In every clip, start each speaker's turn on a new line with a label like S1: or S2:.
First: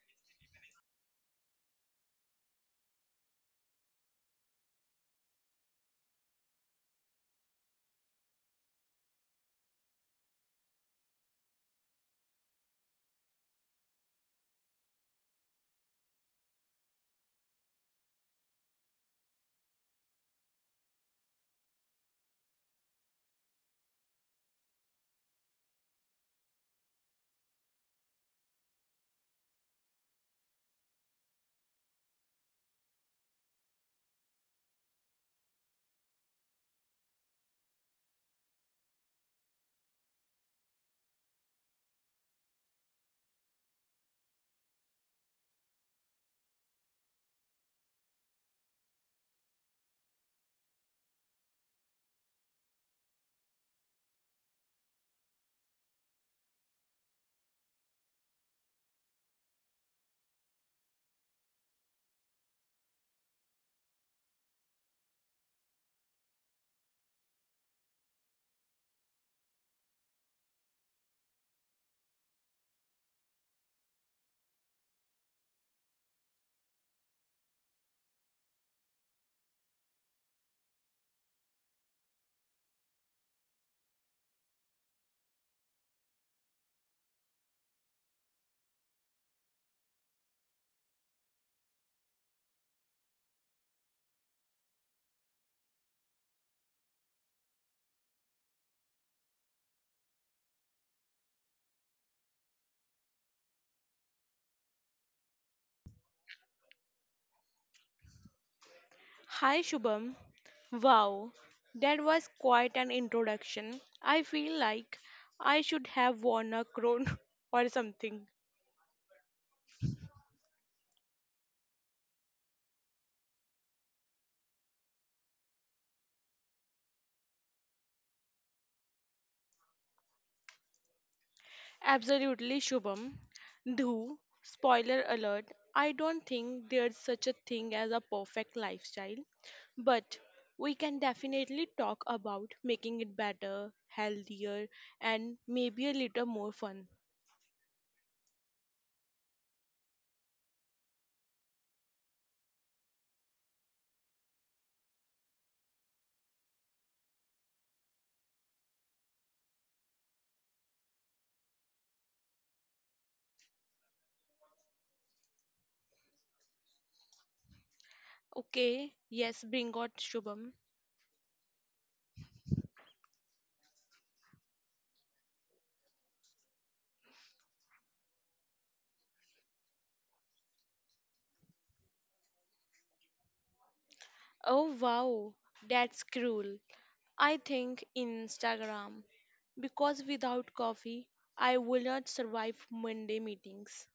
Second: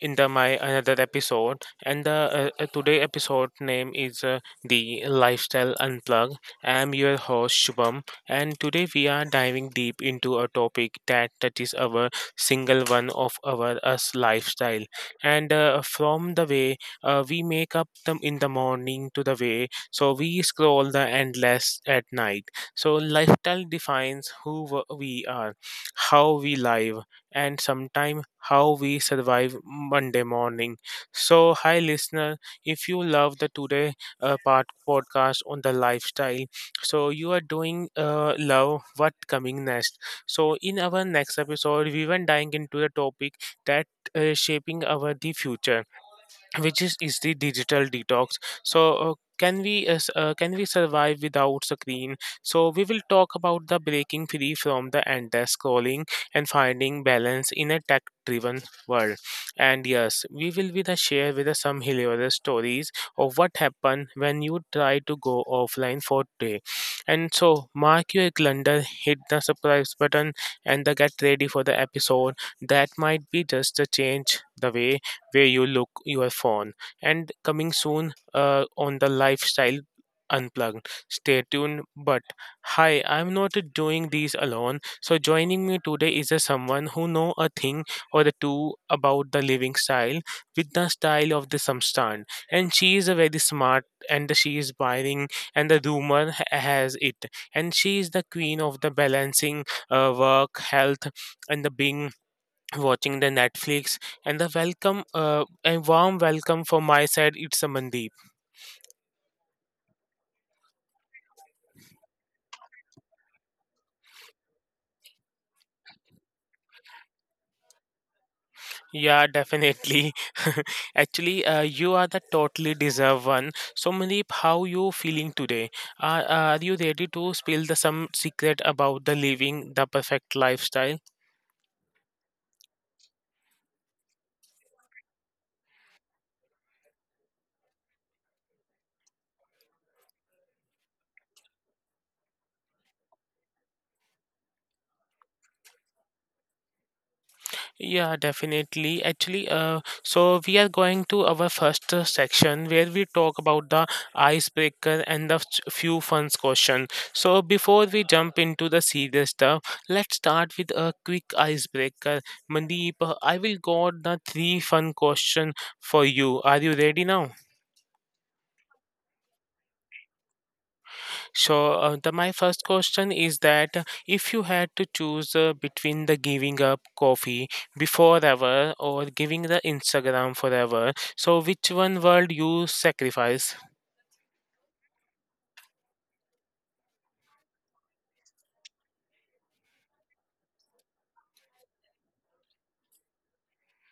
S1: in the my another episode, and the today episode name is the lifestyle unplug. I'm your host Shubham, and today we are diving deep into a topic that is our single one of our us lifestyle. And from the way we make up them in the morning to the way so we scroll the endless at night. So lifestyle defines who we are, how we live, and sometime how we survive Monday morning. So, hi listener, if you love the today part podcast on the lifestyle, so you are doing love what coming next. So, in our next episode, we were diving into the topic that shaping our the future, which is the digital detox. So can we can we survive without screen? So we will talk about the breaking free from the endless scrolling and finding balance in a tech driven world. And yes, we will be the share with the some hilarious stories of what happened when you try to go offline for day. And so mark your calendar, hit the surprise button, and the get ready for the episode that might be just a change the way where you look your phone. And coming soon on the lifestyle unplugged. Stay tuned. But hi, I'm not doing these alone. So joining me today is a someone who know a thing or the two about the living style with the style of the samstan. And she is a very smart, and she is buying, and the rumor has it. And she is the queen of the balancing work, health, and the being watching the Netflix. And the welcome, a warm welcome from my side. It's a Mandeep.
S2: Hi Shubham. Wow, that was quite an introduction. I feel like I should have worn a crown or something.
S1: Yeah, definitely. Actually, you are the totally deserve one. So Mandeep, how you feeling today? Are you ready to spill the some secret about the living the perfect lifestyle?
S2: Absolutely Shubham. Though, spoiler alert, I don't think there's such a thing as a perfect lifestyle, but we can definitely talk about making it better, healthier, and maybe a little more fun.
S1: Yeah, definitely. Actually, so we are going to our first section where we talk about the icebreaker and the few fun question. So before we jump into the serious stuff, let's start with a quick icebreaker. Mandeep, I will got the three fun question for you. Are you ready now?
S2: Okay, yes, bring on Shubham.
S1: So, the my first question is that if you had to choose between the giving up coffee before ever or giving the Instagram forever, so which one world you sacrifice?
S2: Oh wow, that's cruel. I think Instagram because without coffee, I will not survive Monday meetings.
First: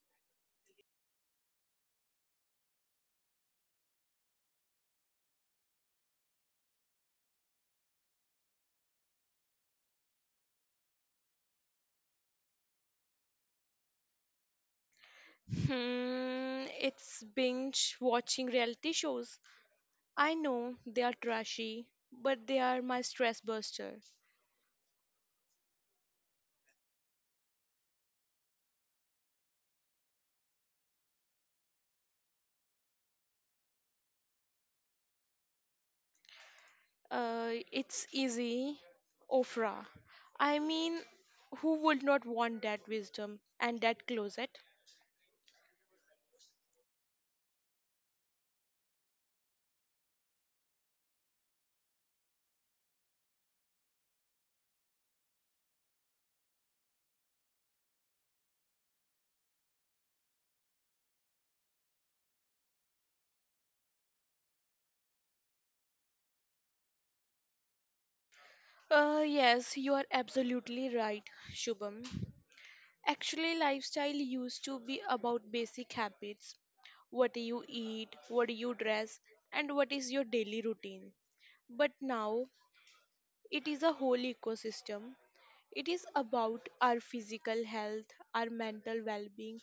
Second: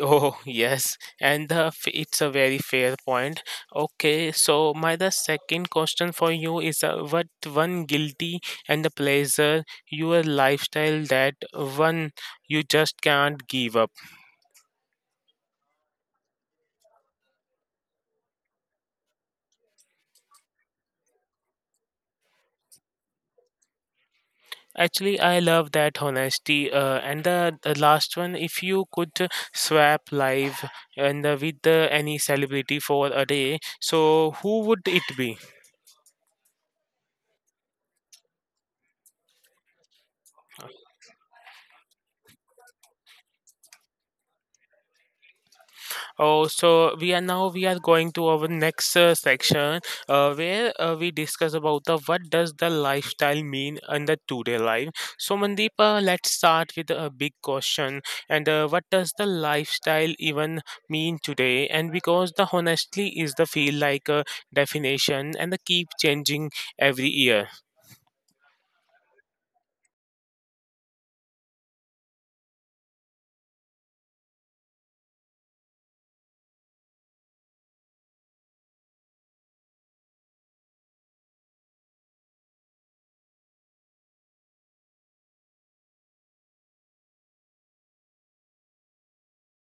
S1: Oh yes, and it's a very fair point. Okay, so my the second question for you is what one guilty and the pleasure your lifestyle that one you just can't give up.
S2: Hmm, it's binge watching reality shows. I know they are trashy, but they are my stress buster.
S1: Actually, I love that honesty. And the last one, if you could swap live and with any celebrity for a day, so who would it be?
S2: It's easy, Ofra. I mean, who would not want that wisdom and that closet?
S1: Oh, so we are going to our next section where we discuss about the what does the lifestyle mean in the today life. So Mandeep, let's start with a big question, and what does the lifestyle even mean today? And because the honestly is the feel like a definition and the keep changing every year.
S2: Yes, you are absolutely right, Shubham. Actually, lifestyle used to be about basic habits. What do you eat? What do you dress? And what is your daily routine? But now it is a whole ecosystem. It is about our physical health, our mental well being,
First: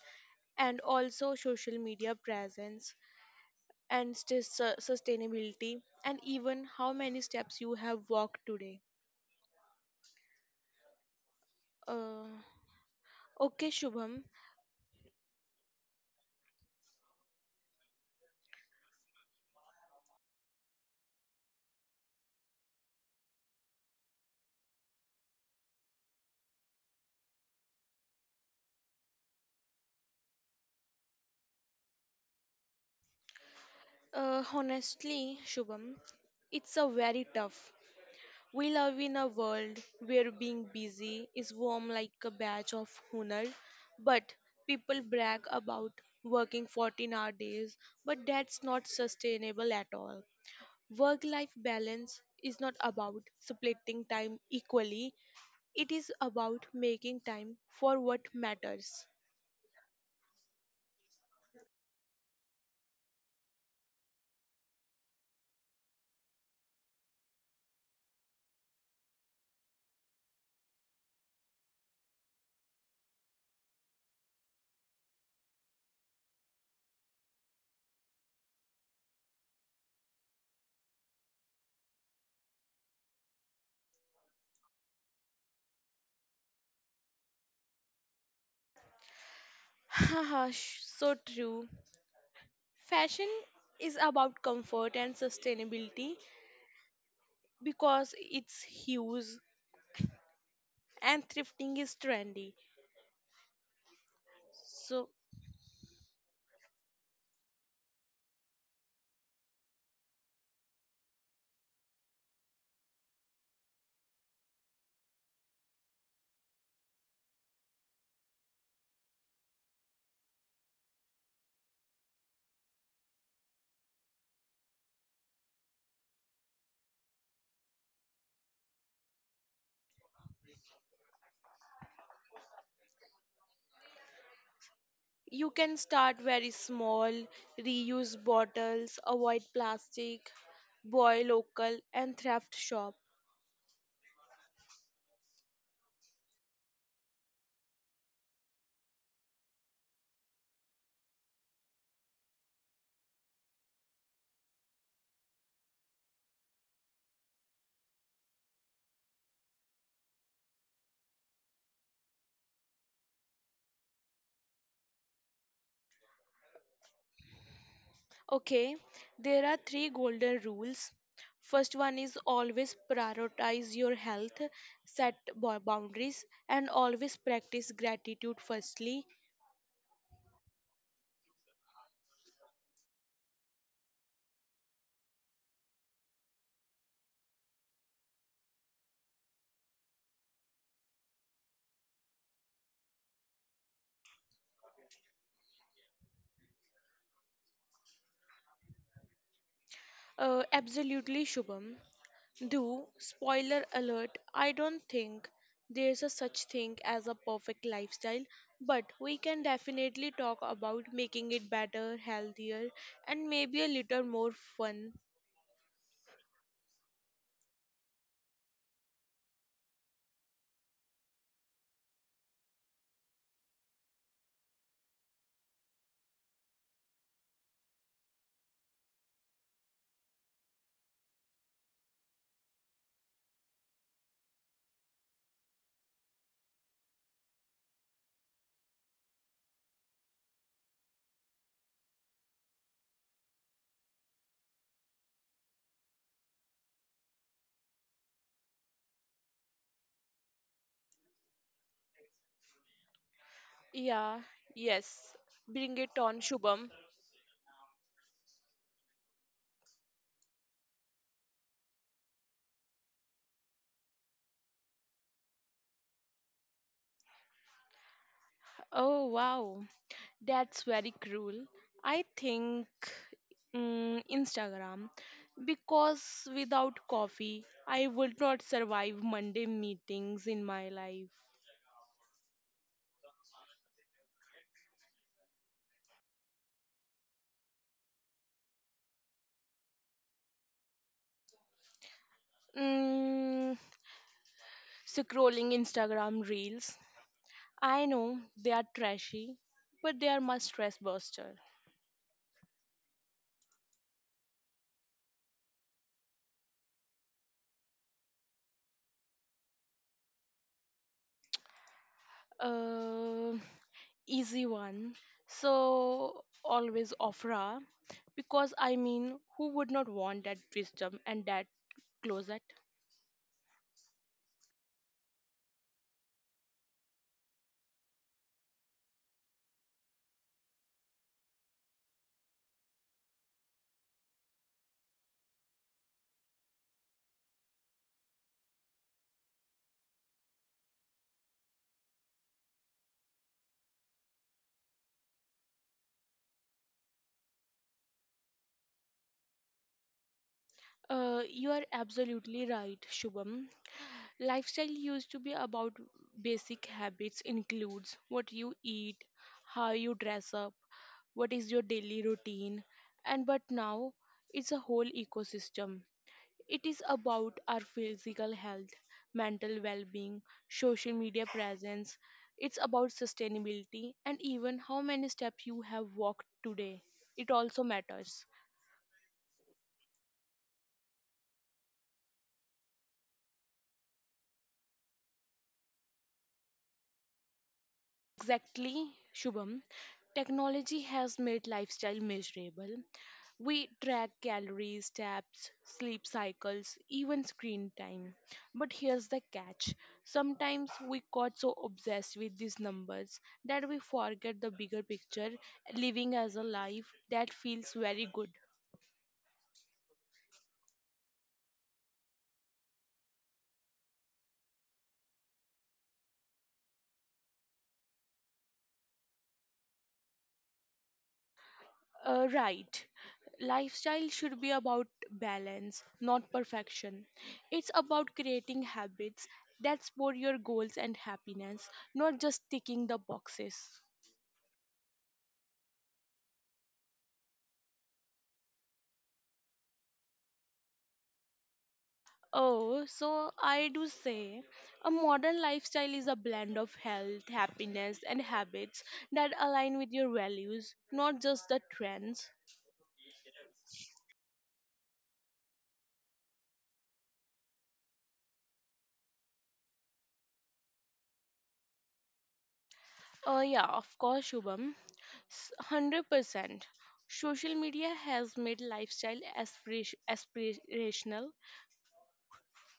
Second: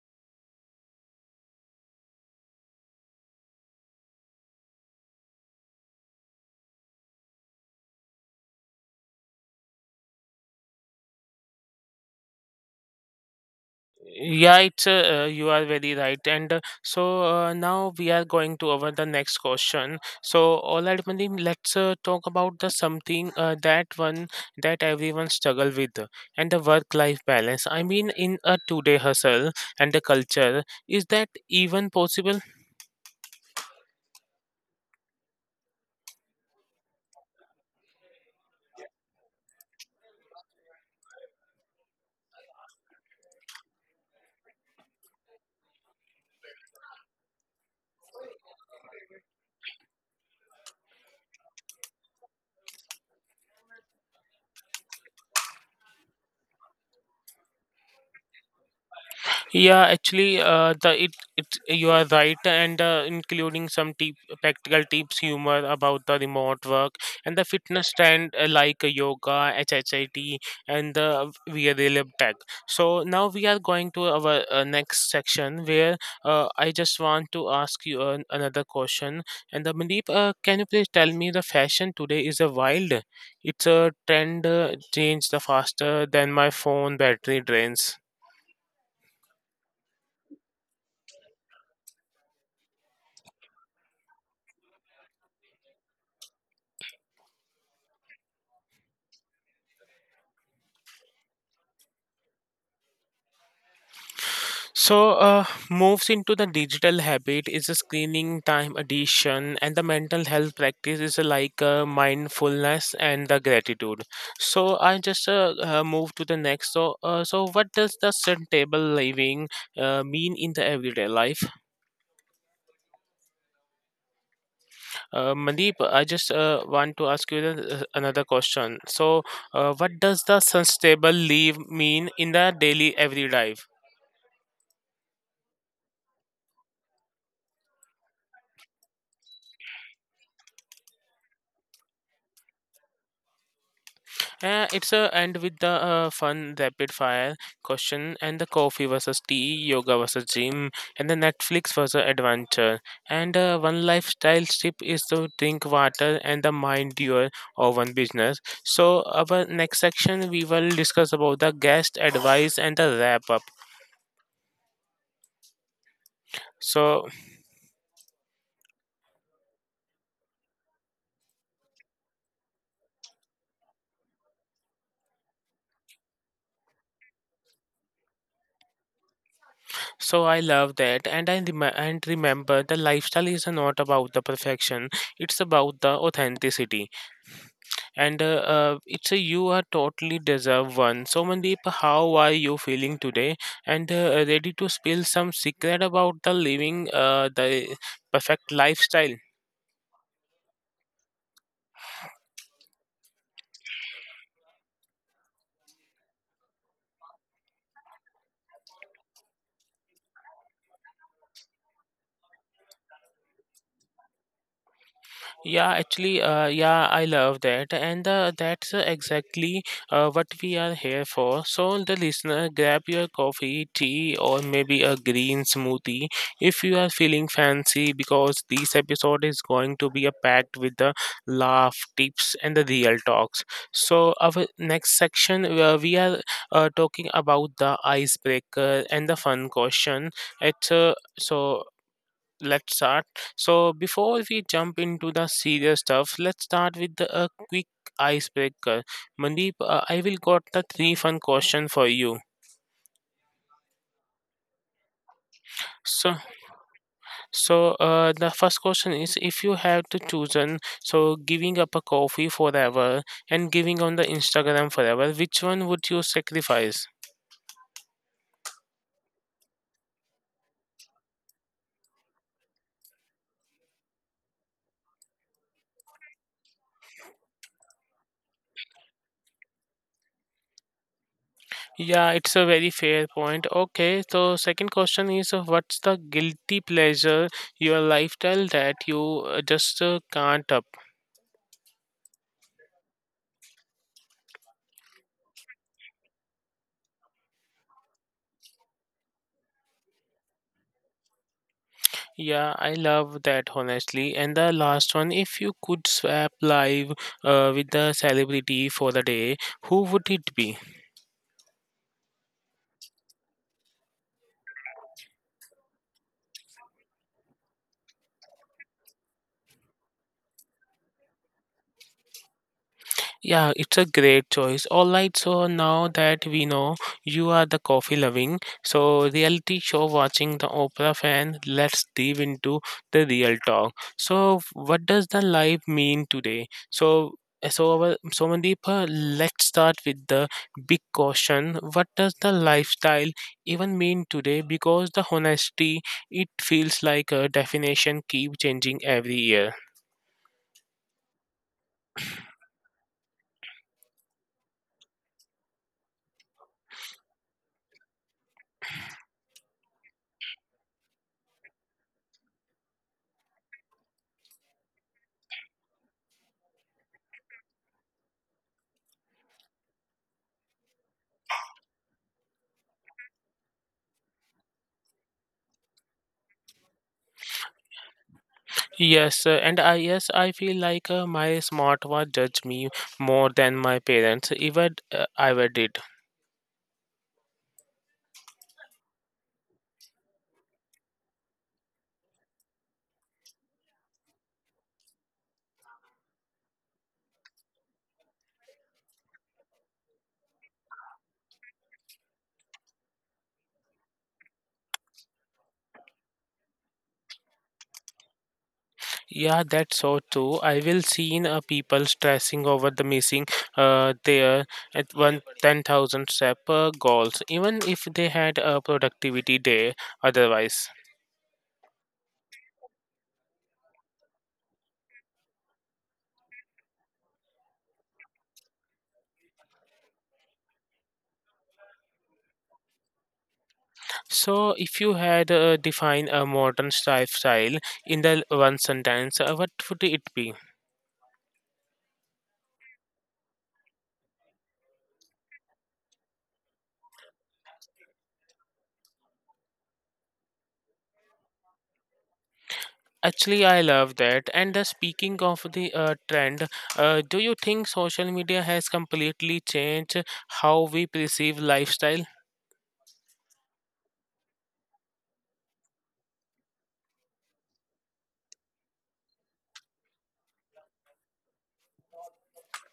S2: and also social media presence and sustainability, and even how many steps you have walked today. Uh, okay, Shubham.
S1: Yeah, it's you are very right. And so now we are going to over the next question. So all right Manim, let's talk about the something that one that everyone struggle with and the work life balance. I mean, in a today hustle and the culture, is that even possible?
S2: Honestly, Shubham, it's a very tough. We live in a world where being busy is worn like a badge of honor, but people brag about working 14-hour days, but that's not sustainable at all. Work life balance is not about splitting time equally, it is about making time for what matters.
S1: Yeah, actually, the it you are right, and including some tip, practical tips, humor about the remote work and the fitness trend, like yoga, HHIT, and the wearable tech. So now we are going to our next section, where I just want to ask you another question. And the Mandeep, can you please tell me the fashion today is a wild? It's a trend change the faster than my phone battery drains.
S2: Haha, so true. Fashion is about comfort and sustainability because it's huge and thrifting is trendy. So
S1: So, moves into the digital habit is a screening time addition, and the mental health practice is like mindfulness and the gratitude. So, I just move to the next. So, so what does the sustainable living mean in the everyday life? Mandeep, I just want to ask you another question. So, what does the sustainable live mean in the daily everyday life?
S2: you can start very small, reuse bottles, avoid plastic, buy local and thrift shop.
S1: It's a end with the fun rapid fire question, and the coffee versus tea, yoga versus gym, and the Netflix versus adventure. And one lifestyle tip is to drink water and the mind your own business. So our next section we will discuss about the guest advice and the wrap up. So
S2: Okay, there are three golden rules. First one is always prioritize your health, set boundaries and always practice gratitude firstly.
S1: so I love that, and remember the lifestyle is not about the perfection. It's about the authenticity. And it's a you are totally deserve one. So, Mandeep, how are you feeling today? And ready to spill some secret about the living, the perfect lifestyle?
S2: Absolutely Shubham. Do spoiler alert, I don't think there's a such thing as a perfect lifestyle, but we can definitely talk about making it better, healthier, and maybe a little more fun.
S1: Yeah, actually, yeah, I love that, and that's exactly what we are here for. So, the listener, grab your coffee, tea, or maybe a green smoothie if you are feeling fancy, because this episode is going to be a packed with the laugh, tips, and the real talks. So, our next section, we are talking about the icebreaker and the fun question. It's so let's start. So, before we jump into the serious stuff, let's start with a quick icebreaker. Mandeep, I will got the three fun question for you.
S2: Yeah, yes. Bring it on,
S1: So,
S2: Shubham.
S1: so, the first question is: If you have to chosen, so giving up a coffee forever and giving on the Instagram forever, which one would you sacrifice?
S2: Oh wow, that's very cruel. I think Instagram because without coffee, I would not survive Monday meetings in my life.
S1: Yeah, it's a very fair point. Okay, so second question is: What's the guilty pleasure your lifestyle that you just can't up?
S2: Mm, scrolling Instagram reels. I know they are trashy, but they are my stress buster.
S1: Yeah, I love that honestly. And the last one, if you could swap live with the celebrity for the day, who would it be?
S2: Uh, Easy one. So always Ofra, because I mean, who would not want that wisdom and that closet?
S1: Yeah, it's a great choice. All right, so now that we know you are the coffee loving, so reality show watching the Oprah fan, let's dive into the real talk. So, what does the life mean today? So Mandeep, let's start with the big question. What does the lifestyle even mean today? Because the honesty, it feels like a definition keep changing every year.
S2: You are absolutely right, Shubham. Lifestyle used to be about basic habits includes what you eat, how you dress up, what is your daily routine, and but now it's a whole ecosystem. It is about our physical health, mental well-being, social media presence. It's about sustainability and even how many steps you have walked today. It also matters.
S1: Yes, and I feel like my smartwatch judged me more than my parents ever did.
S2: Exactly, Shubham. Technology has made lifestyle measurable. We track calories, steps, sleep cycles, even screen time. But here's the catch, sometimes we got so obsessed with these numbers that we forget the bigger picture, living as a life that feels very good.
S1: Yeah, that's so true. I will seen people stressing over the missing their at one ten thousand step goals, even if they had a productivity day otherwise.
S2: Right. Lifestyle should be about balance, not perfection. It's about creating habits that support your goals and happiness, not just ticking the boxes.
S1: So, if you had defined a modern lifestyle in the one sentence, what would it be?
S2: Oh, so I do say a modern lifestyle is a blend of health, happiness, and habits that align with your values, not just the trends.
S1: Actually, I love that. And the speaking of the trend, do you think social media has completely changed how we perceive lifestyle?
S2: Yeah, of course, Shubham. 100%. Social media has made lifestyle aspirational.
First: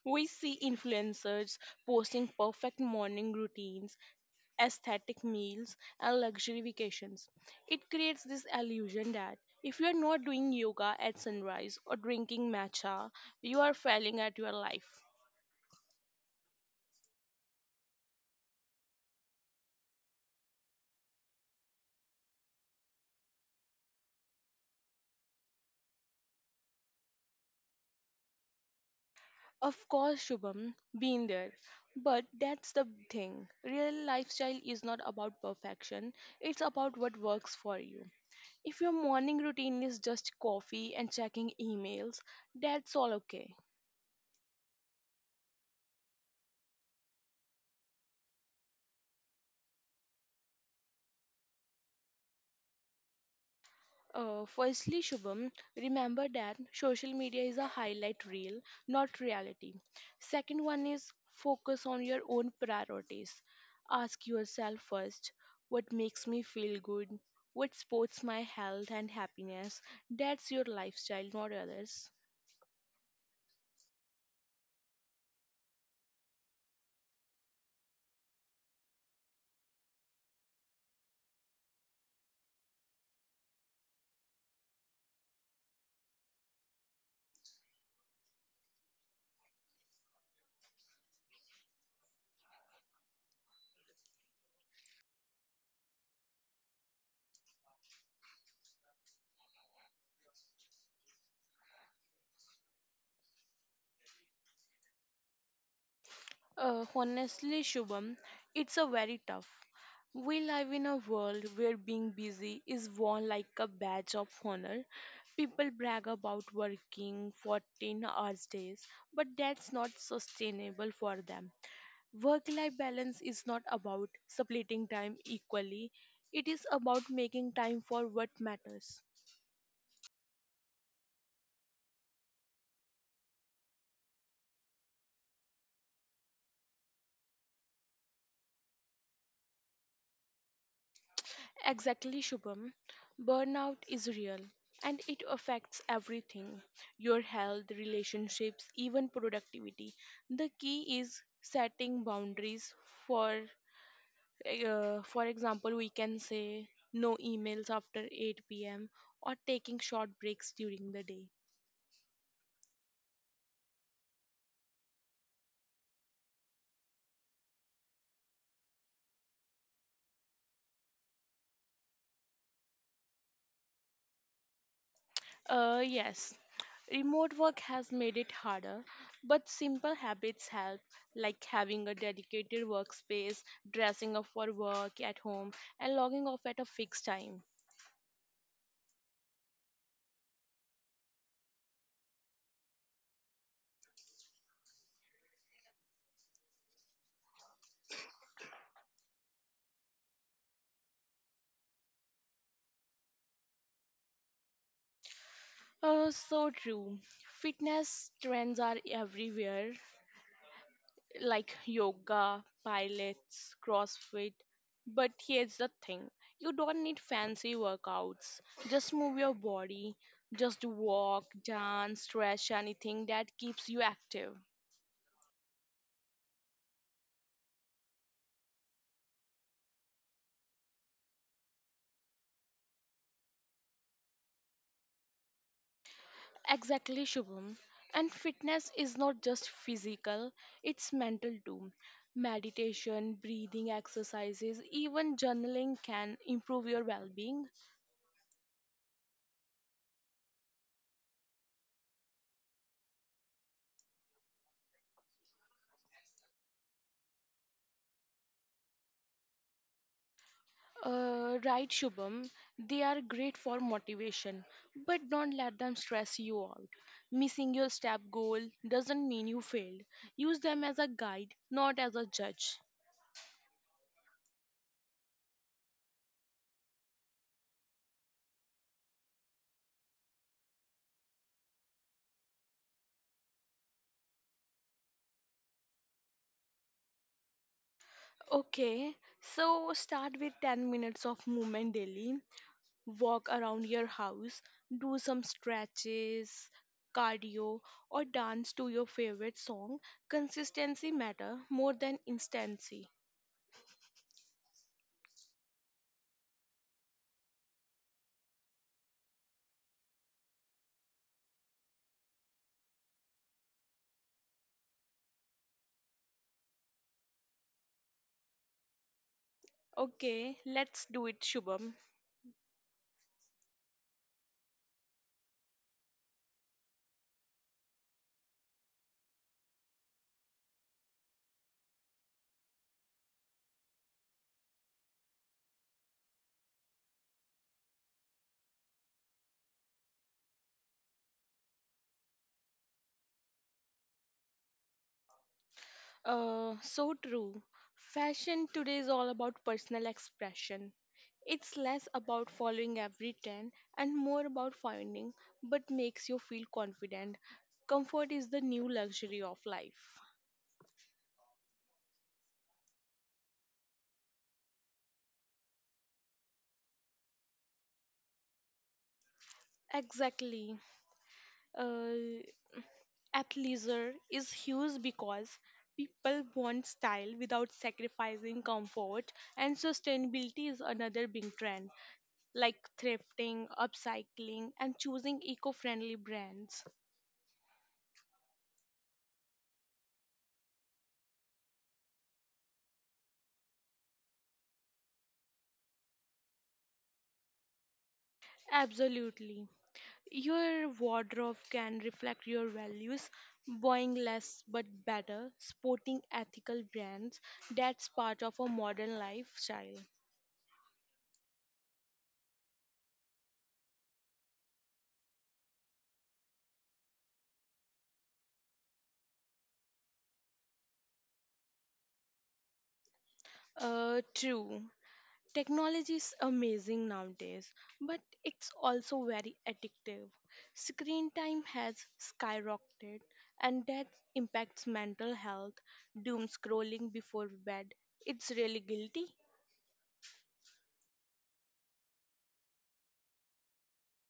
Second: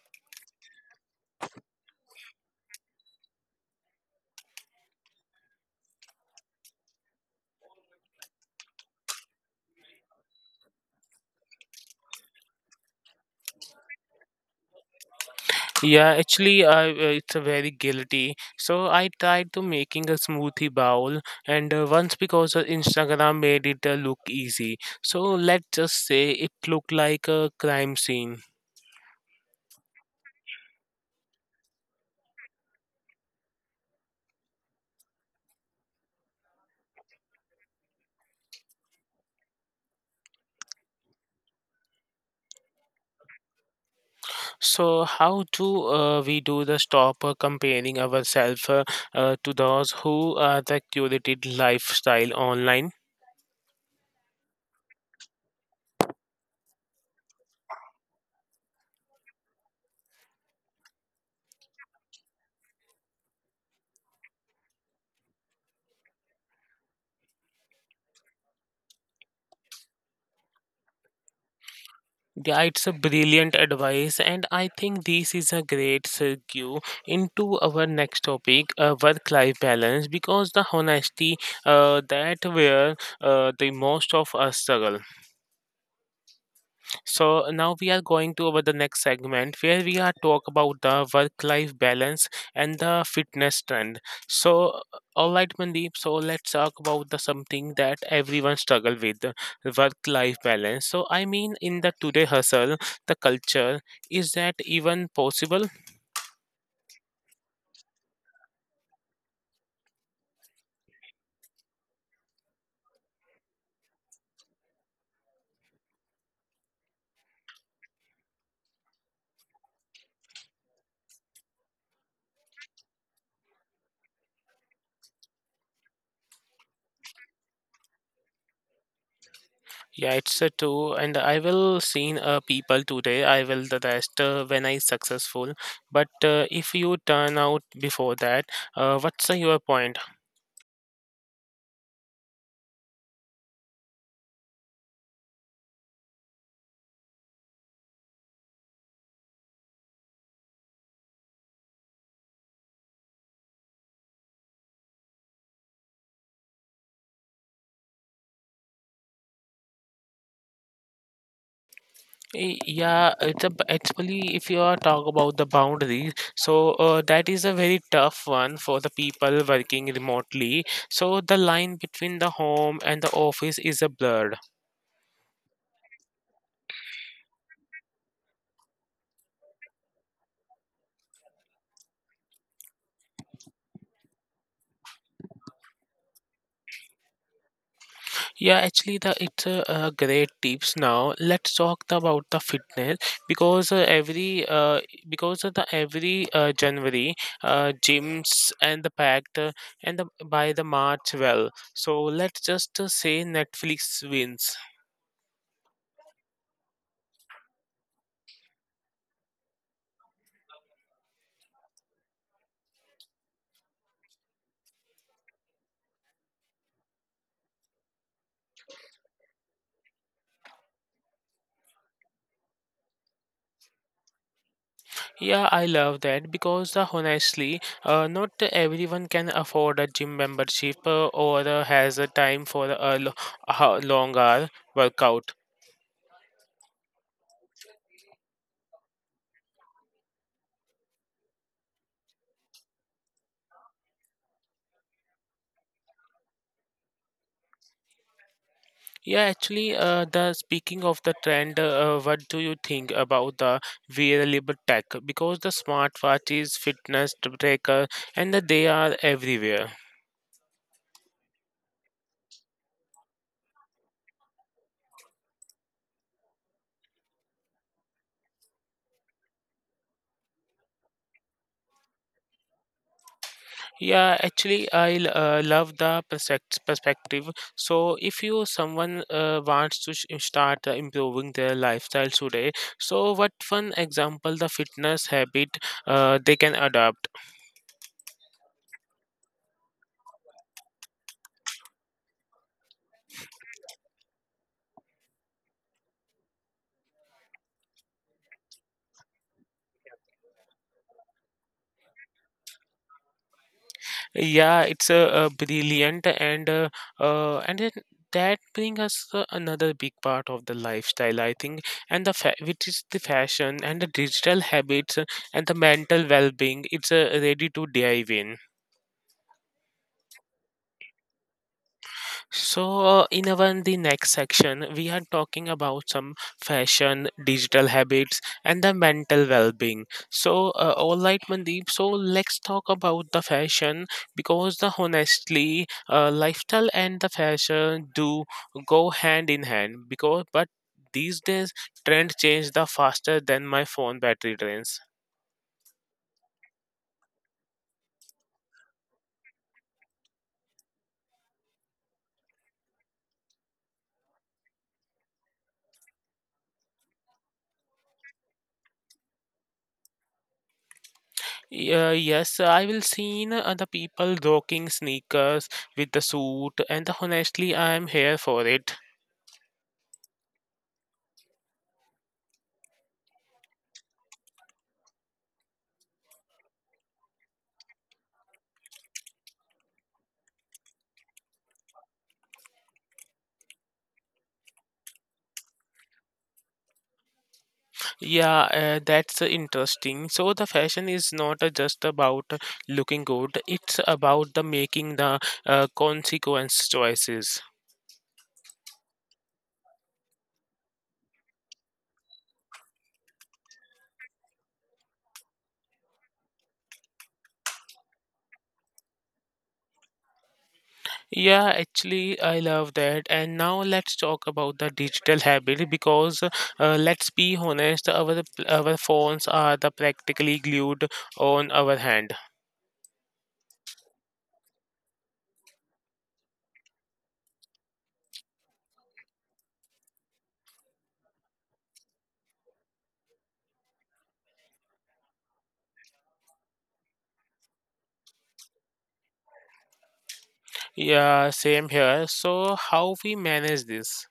S2: We see influencers posting perfect morning routines, aesthetic meals, and luxury vacations. It creates this illusion that if you are not doing yoga at sunrise or drinking matcha, you are failing at your life.
S1: Yeah, actually, I it's a very guilty. So I tried to making a smoothie bowl, and once because Instagram made it look easy. So let's just say it looked like a crime scene.
S2: Of course, Shubham, been there. But that's the thing. Real lifestyle is not about perfection, it's about what works for you. If your morning routine is just coffee and checking emails, that's all okay.
S1: So, how do we do the stop comparing ourselves to those who are the curated lifestyle online?
S2: Firstly, Shubham, remember that social media is a highlight reel, not reality. Second one is focus on your own priorities. Ask yourself first what makes me feel good, what supports my health and happiness. That's your lifestyle, not others.
S1: Yeah, it's a brilliant advice, and I think this is a great segue into our next topic, work-life balance, because the honesty, that where the most of us struggle. So now we are going to over the next segment where we are talk about the work-life balance and the fitness trend. So all right, Mandeep. So let's talk about the something that everyone struggle with, the work-life balance. So I mean, in the today hustle, the culture, is that even possible?
S2: Honestly, Shubham, it's a very tough. We live in a world where being busy is worn like a badge of honor. People brag about working 14 hours days, but that's not sustainable for them. Work life balance is not about splitting time equally, it is about making time for what matters.
S1: Yeah, it's true. And I will seen people today. I will the rest when I successful. But if you turn out before that, what's your point?
S2: Exactly, Shubham. Burnout is real and it affects everything, your health, relationships, even productivity. The key is setting boundaries for for example, we can say no emails after 8 p.m. or taking short breaks during the day.
S1: Yeah, actually if you are talk about the boundaries, so that is a very tough one for the people working remotely. So the line between the home and the office is a blur.
S2: Yes, remote work has made it harder, but simple habits help, like having a dedicated workspace, dressing up for work at home, and logging off at a fixed time.
S1: Yeah, actually, the it's a, great tips. Now let's talk about the fitness because uh, every uh, because of the every January, gyms and the packed, and the, by the March well. So let's just say Netflix wins.
S2: So true. Fitness trends are everywhere, like yoga, pilates, CrossFit. But here's the thing, you don't need fancy workouts. Just move your body, just walk, dance, stretch, anything that keeps you active.
S1: Yeah, I love that because honestly, not everyone can afford a gym membership or has a time for a long hour workout.
S2: Exactly, Shubham. And fitness is not just physical, it's mental too. Meditation, breathing exercises, even journaling can improve your well being.
S1: Yeah, actually, the speaking of the trend, what do you think about the wearable tech? Because the smartwatches, fitness tracker, and they are everywhere.
S2: Right, Shubham, they are great for motivation, but don't let them stress you out. Missing your step goal doesn't mean you failed. Use them as a guide, not as a judge.
S1: Yeah, actually, love the perspective. So, if you someone wants to start improving their lifestyle today, so what one example the fitness habit they can adopt?
S2: Okay, so start with 10 minutes of movement daily. Walk around your house, do some stretches, cardio, or dance to your favorite song. Consistency matter more than instancy.
S1: Yeah, it's brilliant, and and then that brings us another big part of the lifestyle, I think, and which is the fashion and the digital habits and the mental well-being. It's ready to dive in.
S2: Okay, let's do it, Shubham.
S1: So, in our the next section, we are talking about some fashion, digital habits, and the mental well-being. So, all right, Mandeep. So, let's talk about the fashion because the honestly, lifestyle and the fashion do go hand in hand. Because, but these days, trend change the faster than my phone battery drains.
S2: So true. Fashion today is all about personal expression. It's less about following every trend and more about finding what makes you feel confident. Comfort is the new luxury of life.
S1: Yeah, yes, I will seen the people rocking sneakers with the suit, and honestly, I am here for it.
S2: Exactly. Uh, Athleisure is huge because people want style without sacrificing comfort, and sustainability is another big trend, like thrifting, upcycling, and choosing eco friendly brands.
S1: Yeah, that's interesting. So the fashion is not just about looking good; it's about the making the consequence choices.
S2: Absolutely. Your wardrobe can reflect your values, buying less but better, sporting ethical brands. That's part of a modern lifestyle.
S1: Yeah, actually, I love that. And now let's talk about the digital habit because let's be honest, our phones are the practically glued on our hand.
S2: True. Technology is amazing nowadays, but it's also very addictive. Screen time has skyrocketed, and that impacts mental health. Doom scrolling before bed, it's really guilty.
S1: Yeah, same here. So, how we manage this?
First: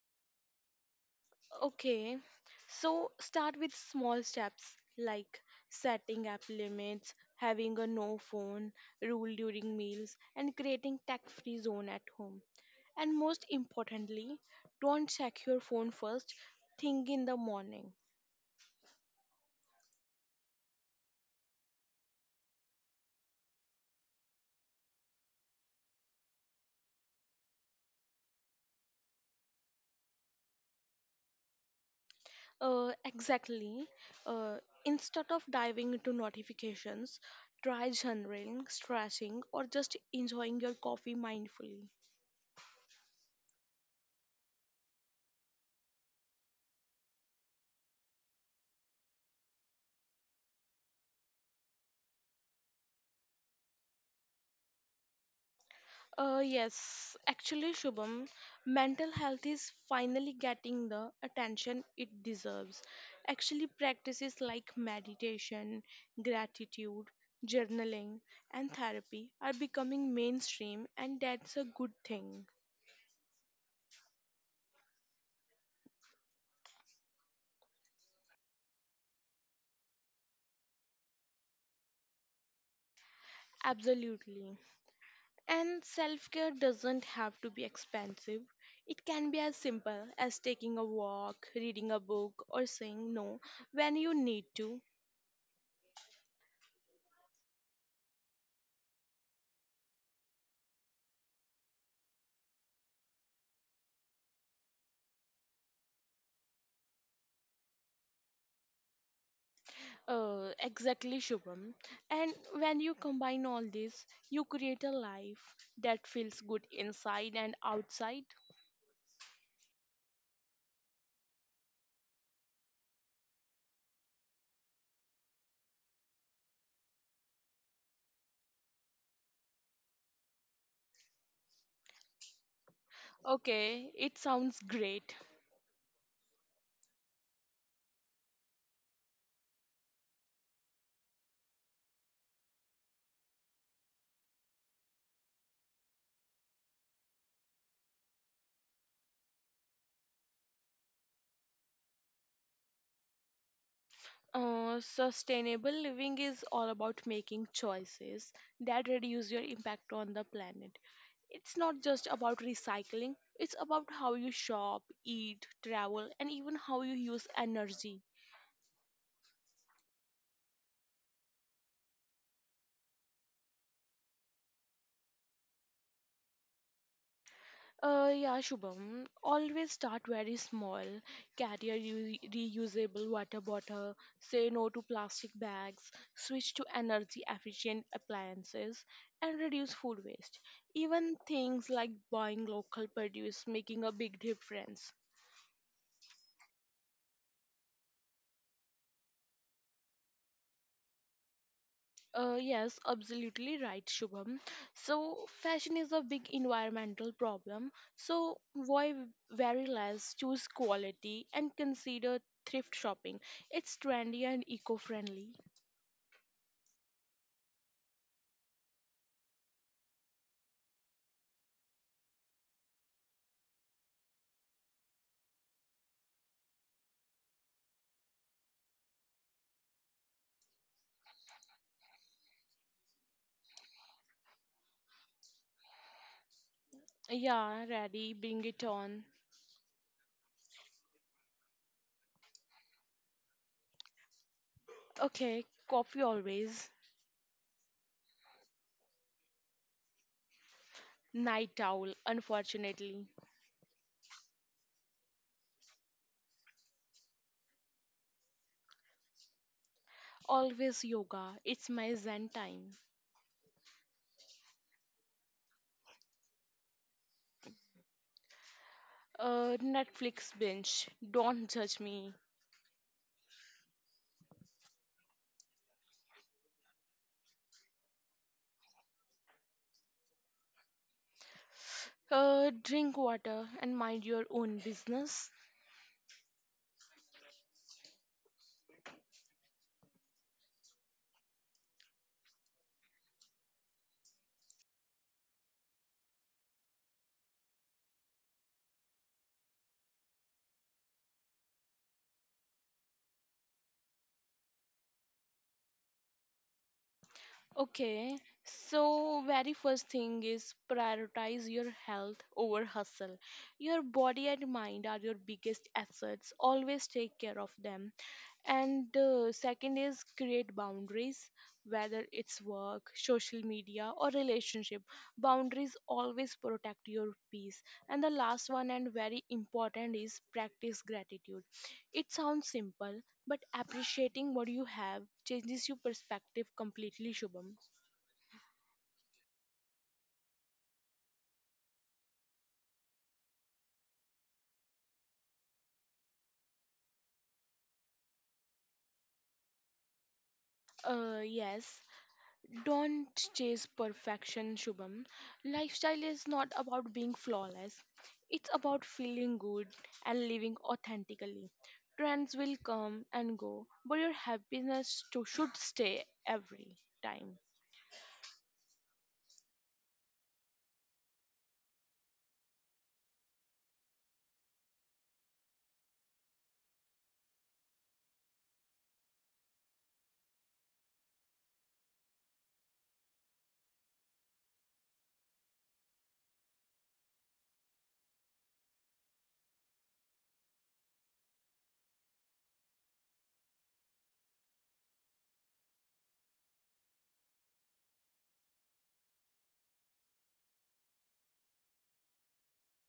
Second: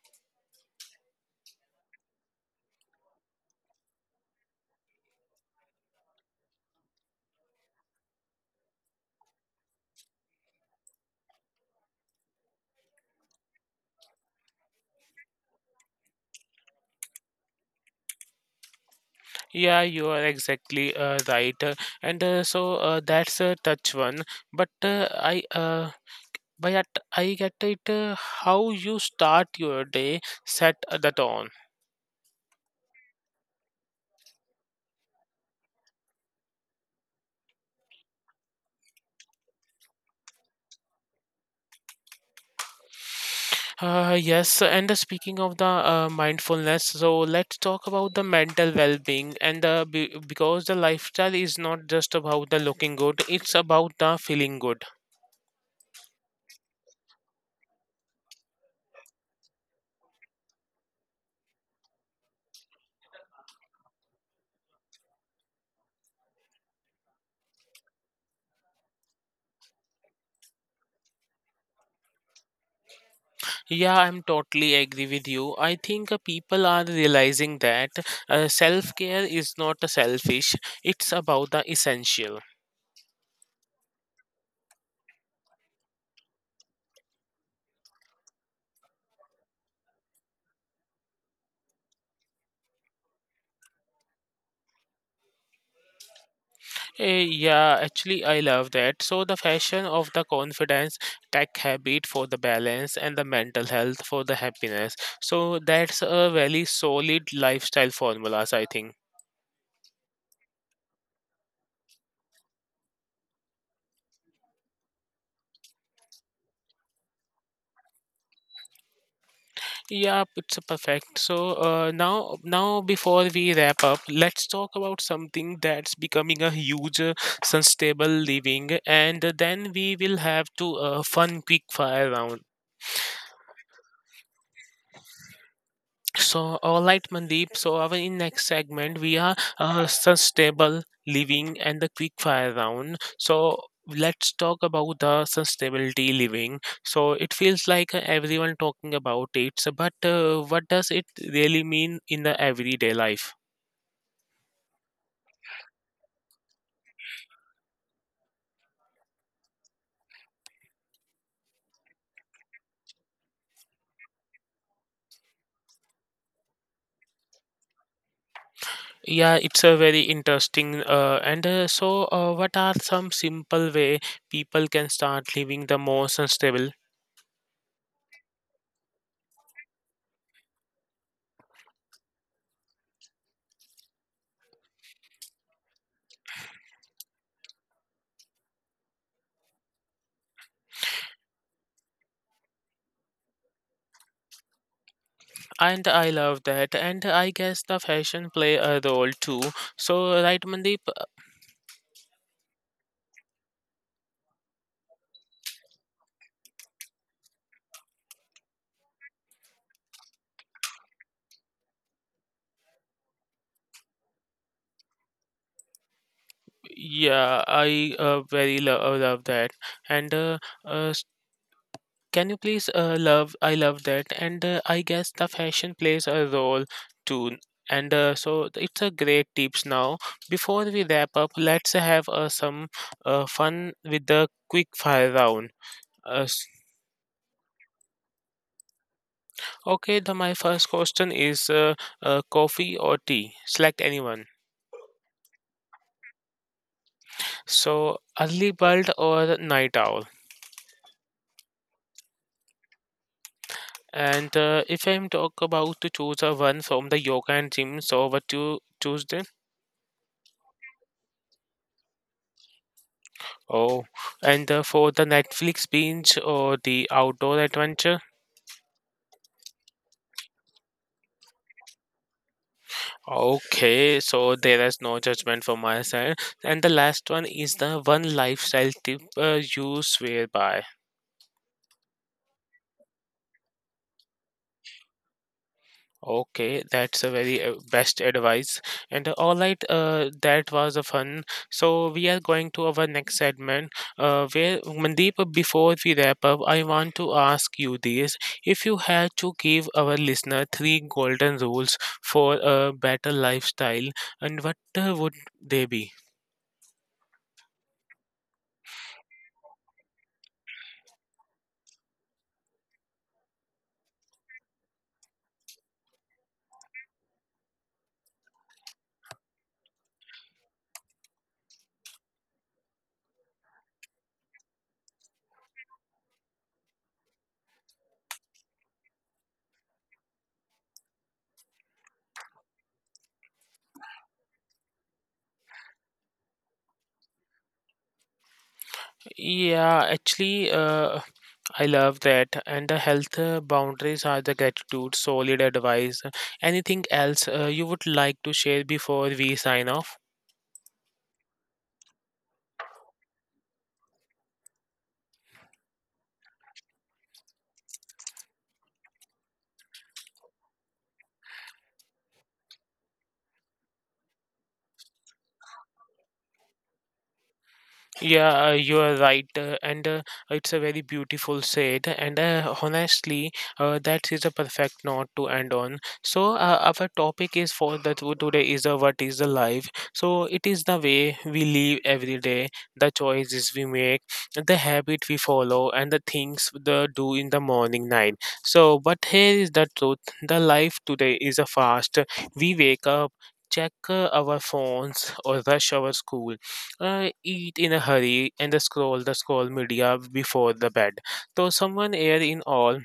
S2: Okay, so start with small steps like setting app limits, having a no phone rule during meals, and creating tech free zone at home. And most importantly, don't check your phone first thing in the morning.
S1: Yeah, you are exactly right. And so That's a touch one. But by that I get it. How you start your day, set the tone.
S2: Exactly. Uh, Instead of diving into notifications, try journaling, stretching, or just enjoying your coffee mindfully.
S1: Yes, and speaking of the mindfulness, so let's talk about the mental well-being and because the lifestyle is not just about the looking good; it's about the feeling good.
S2: Yes, Actually, Shubham, mental health is finally getting the attention it deserves. Actually, practices like meditation, gratitude, journaling, and therapy are becoming mainstream, and that's a good thing.
S1: Yeah, I'm totally agree with you. I think people are realizing that self care is not a selfish, it's about the essential.
S2: Absolutely. And self care doesn't have to be expensive. It can be as simple as taking a walk, reading a book, or saying no when you need to.
S1: Yeah, actually, I love that. So, the fashion of the confidence, tech habit for the balance, and the mental health for the happiness. So, that's a very solid lifestyle formulas, I think.
S2: Exactly, Shubham. And when you combine all this, you create a life that feels good inside and outside.
S1: Yeah, it's a perfect. So now before we wrap up, let's talk about something that's becoming a huge sustainable living, and then we will have to fun quick fire round.
S2: Okay, it sounds great.
S1: So, all right, Mandeep. So, our in next segment we are sustainable living and the quick fire round. So, let's talk about the sustainability living. So it feels like everyone talking about it, so, but what does it really mean in the everyday life?
S2: Sustainable living is all about making choices that reduce your impact on the planet. It's not just about recycling, it's about how you shop, eat, travel, and even how you use energy.
S1: Yeah, it's a very interesting. What are some simple way people can start living the more sustainable?
S2: Yeah, Shubham. Always start very small. Carry a reusable water bottle. Say no to plastic bags. Switch to energy efficient appliances and reduce food waste. Even things like buying local produce making a big difference.
S1: And I love that. And I guess the fashion play a role too. So, right, Mandeep?
S2: Yes, absolutely right, Shubham. So, fashion is a big environmental problem. So, why very less choose quality and consider thrift shopping? It's trendy and eco friendly.
S1: Yeah, I love that. And uh, Can you please love? I love that, and I guess the fashion plays a role too. And so it's a great tips. Now, before we wrap up, let's have some fun with the quick fire round. Uh, s-
S2: Yeah, ready, bring it on.
S1: okay, the my first question is coffee or tea? Select anyone.
S2: Okay, coffee always.
S1: So early bird or night owl?
S2: Night owl, unfortunately.
S1: And if I'm talk about to choose a one from the yoga and gym, so what you choose there?
S2: Always yoga, it's my zen time.
S1: Oh, and for the Netflix binge or the outdoor adventure?
S2: Netflix binge, don't judge me.
S1: Okay, so there is no judgment from my side. And the last one is the one lifestyle tip you swear by.
S2: Drink water and mind your own business.
S1: Okay, that's a very best advice. And all right, that was a fun. So we are going to our next segment. Where Mandeep, before we wrap up, I want to ask you this: if you had to give our listener three golden rules for a better lifestyle, and what would they be?
S2: Okay, so very first thing is prioritize your health over hustle. Your body and mind are your biggest assets. Always take care of them. And second is create boundaries, whether it's work, social media, or relationship. Boundaries always protect your peace. And the last one and very important is practice gratitude. It sounds simple, but appreciating what you have changes your perspective completely, Shubham.
S1: Yeah, actually, I love that. And the health boundaries are the gratitude, solid advice. Anything else you would like to share before we sign off?
S2: Yes. Don't chase perfection, Shubham. Lifestyle is not about being flawless. It's about feeling good and living authentically. Trends will come and go, but your happiness to, should stay every time.
S1: Yeah, you are right, and it's a very beautiful said. And honestly, that is a perfect note to end on. So our topic is for the today is a what is the life. So it is the way we live every day, the choices we make, the habit we follow, and the things the do in the morning, night. So, but here is the truth: the life today is a fast. We wake up. Check our phones or rush our school eat in a hurry and scroll media before the bed. So someone here in all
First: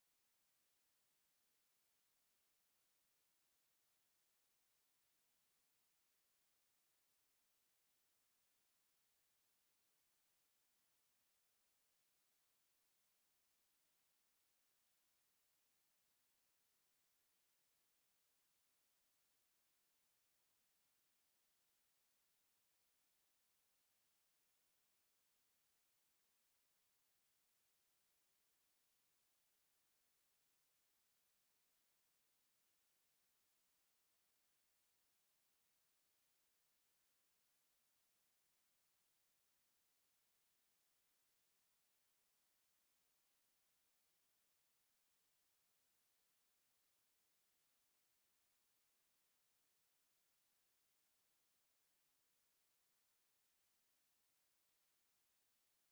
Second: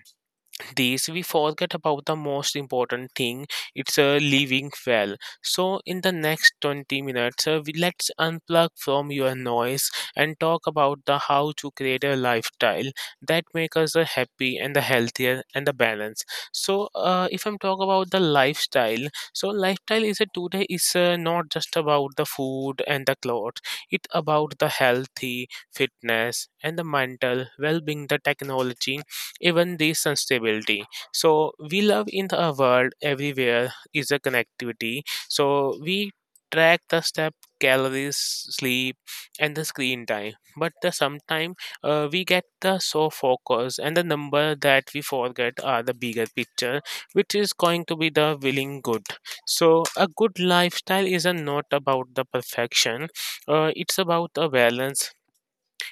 S1: this we forget about the most important thing, it's a living well. So in the next 20 minutes let's unplug from your noise and talk about the how to create a lifestyle that makes us a happy and the healthier and the balance. So if I'm talk about the lifestyle, so lifestyle is a today is not just about the food and the clothes. It's about the healthy fitness and the mental well-being, the technology, even this instability. So we love in the world everywhere is a connectivity. So we track the step, calories, sleep, and the screen time, but the sometime we get the so focus and the number that we forget are the bigger picture, which is going to be the willing good. So a good lifestyle is a not about the perfection. It's about a balance.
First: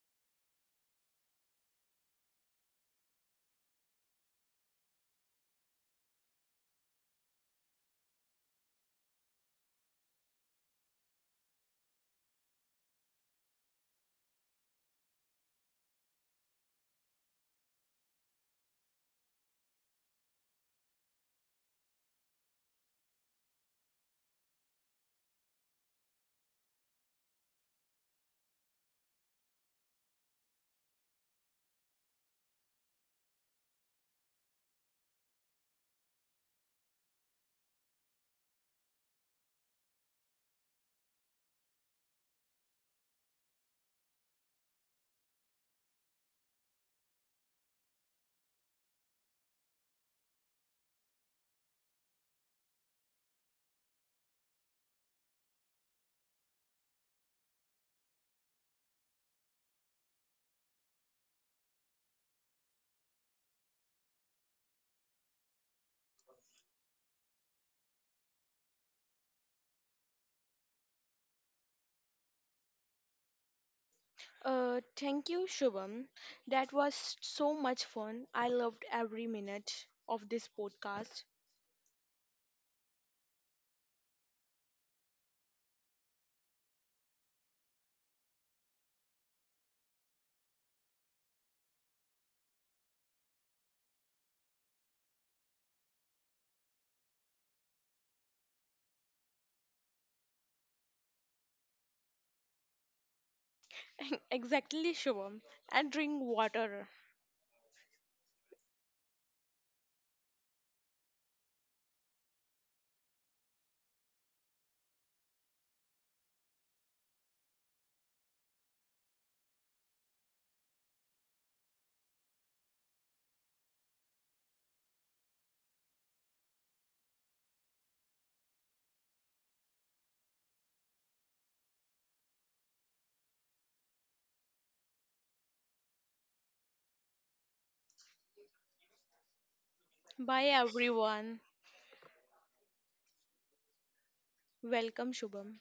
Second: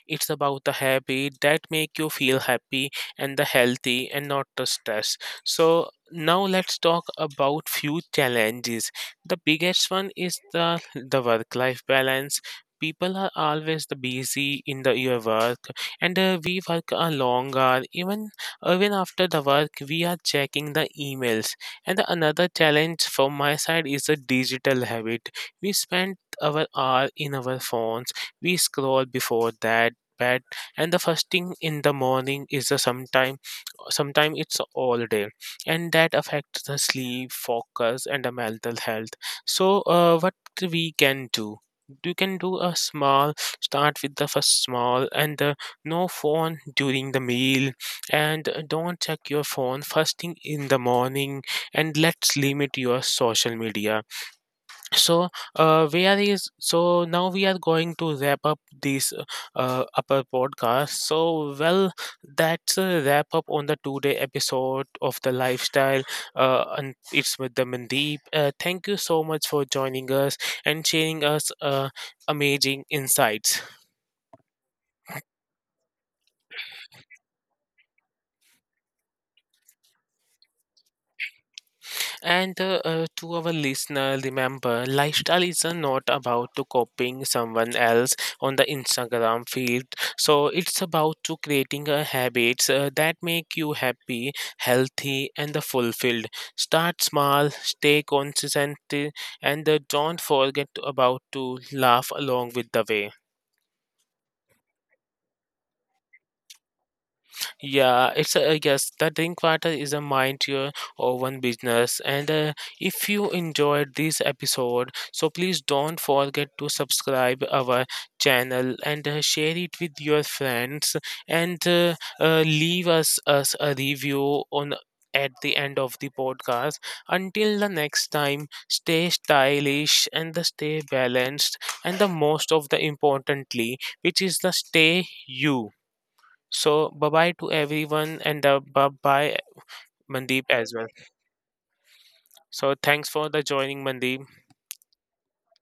S1: It's about the habit that make you feel happy and the healthy and not the stress. So now let's talk about few challenges. The biggest one is the work life balance. People are always the busy in the your work, and we work a long hour. Even after the work, we are checking the emails. And the another challenge from my side is the digital habit. We spend our hour in our phones. We scroll before that bed, and the fasting in the morning is the sometime it's all day, and that affects the sleep focus and the mental health. So what we can do? You can do a small, start with the first small, and no phone during the meal, and don't check your phone fasting in the morning, and let's limit your social media. So we are is so now we are going to wrap up this upper podcast. So well, that's a wrap up on the 2 day episode of the lifestyle, and it's with the Mandeep. Thank you so much for joining us and sharing us amazing insights.
S2: Thank you, Shubham. That was so much fun. I loved every minute of this podcast.
S1: And to our listener, remember, lifestyle is not about to copying someone else on the Instagram feed. So it's about to creating habits that make you happy, healthy, and fulfilled. Start small, stay consistent, and don't forget about to laugh along with the way.
S2: Exactly, Shubham. And drink water.
S1: Yeah, it's a yes. The drink water is a mind your own business. And if you enjoyed this episode, so please don't forget to subscribe our channel and share it with your friends and leave us a review on at the end of the podcast. Until the next time, stay stylish and the stay balanced and the most of the importantly, which is the stay you. So bye bye to everyone and bye bye Mandeep
S2: Bye,
S1: as well.
S2: everyone.
S1: So thanks for the joining Mandeep.
S2: Welcome, Shubham.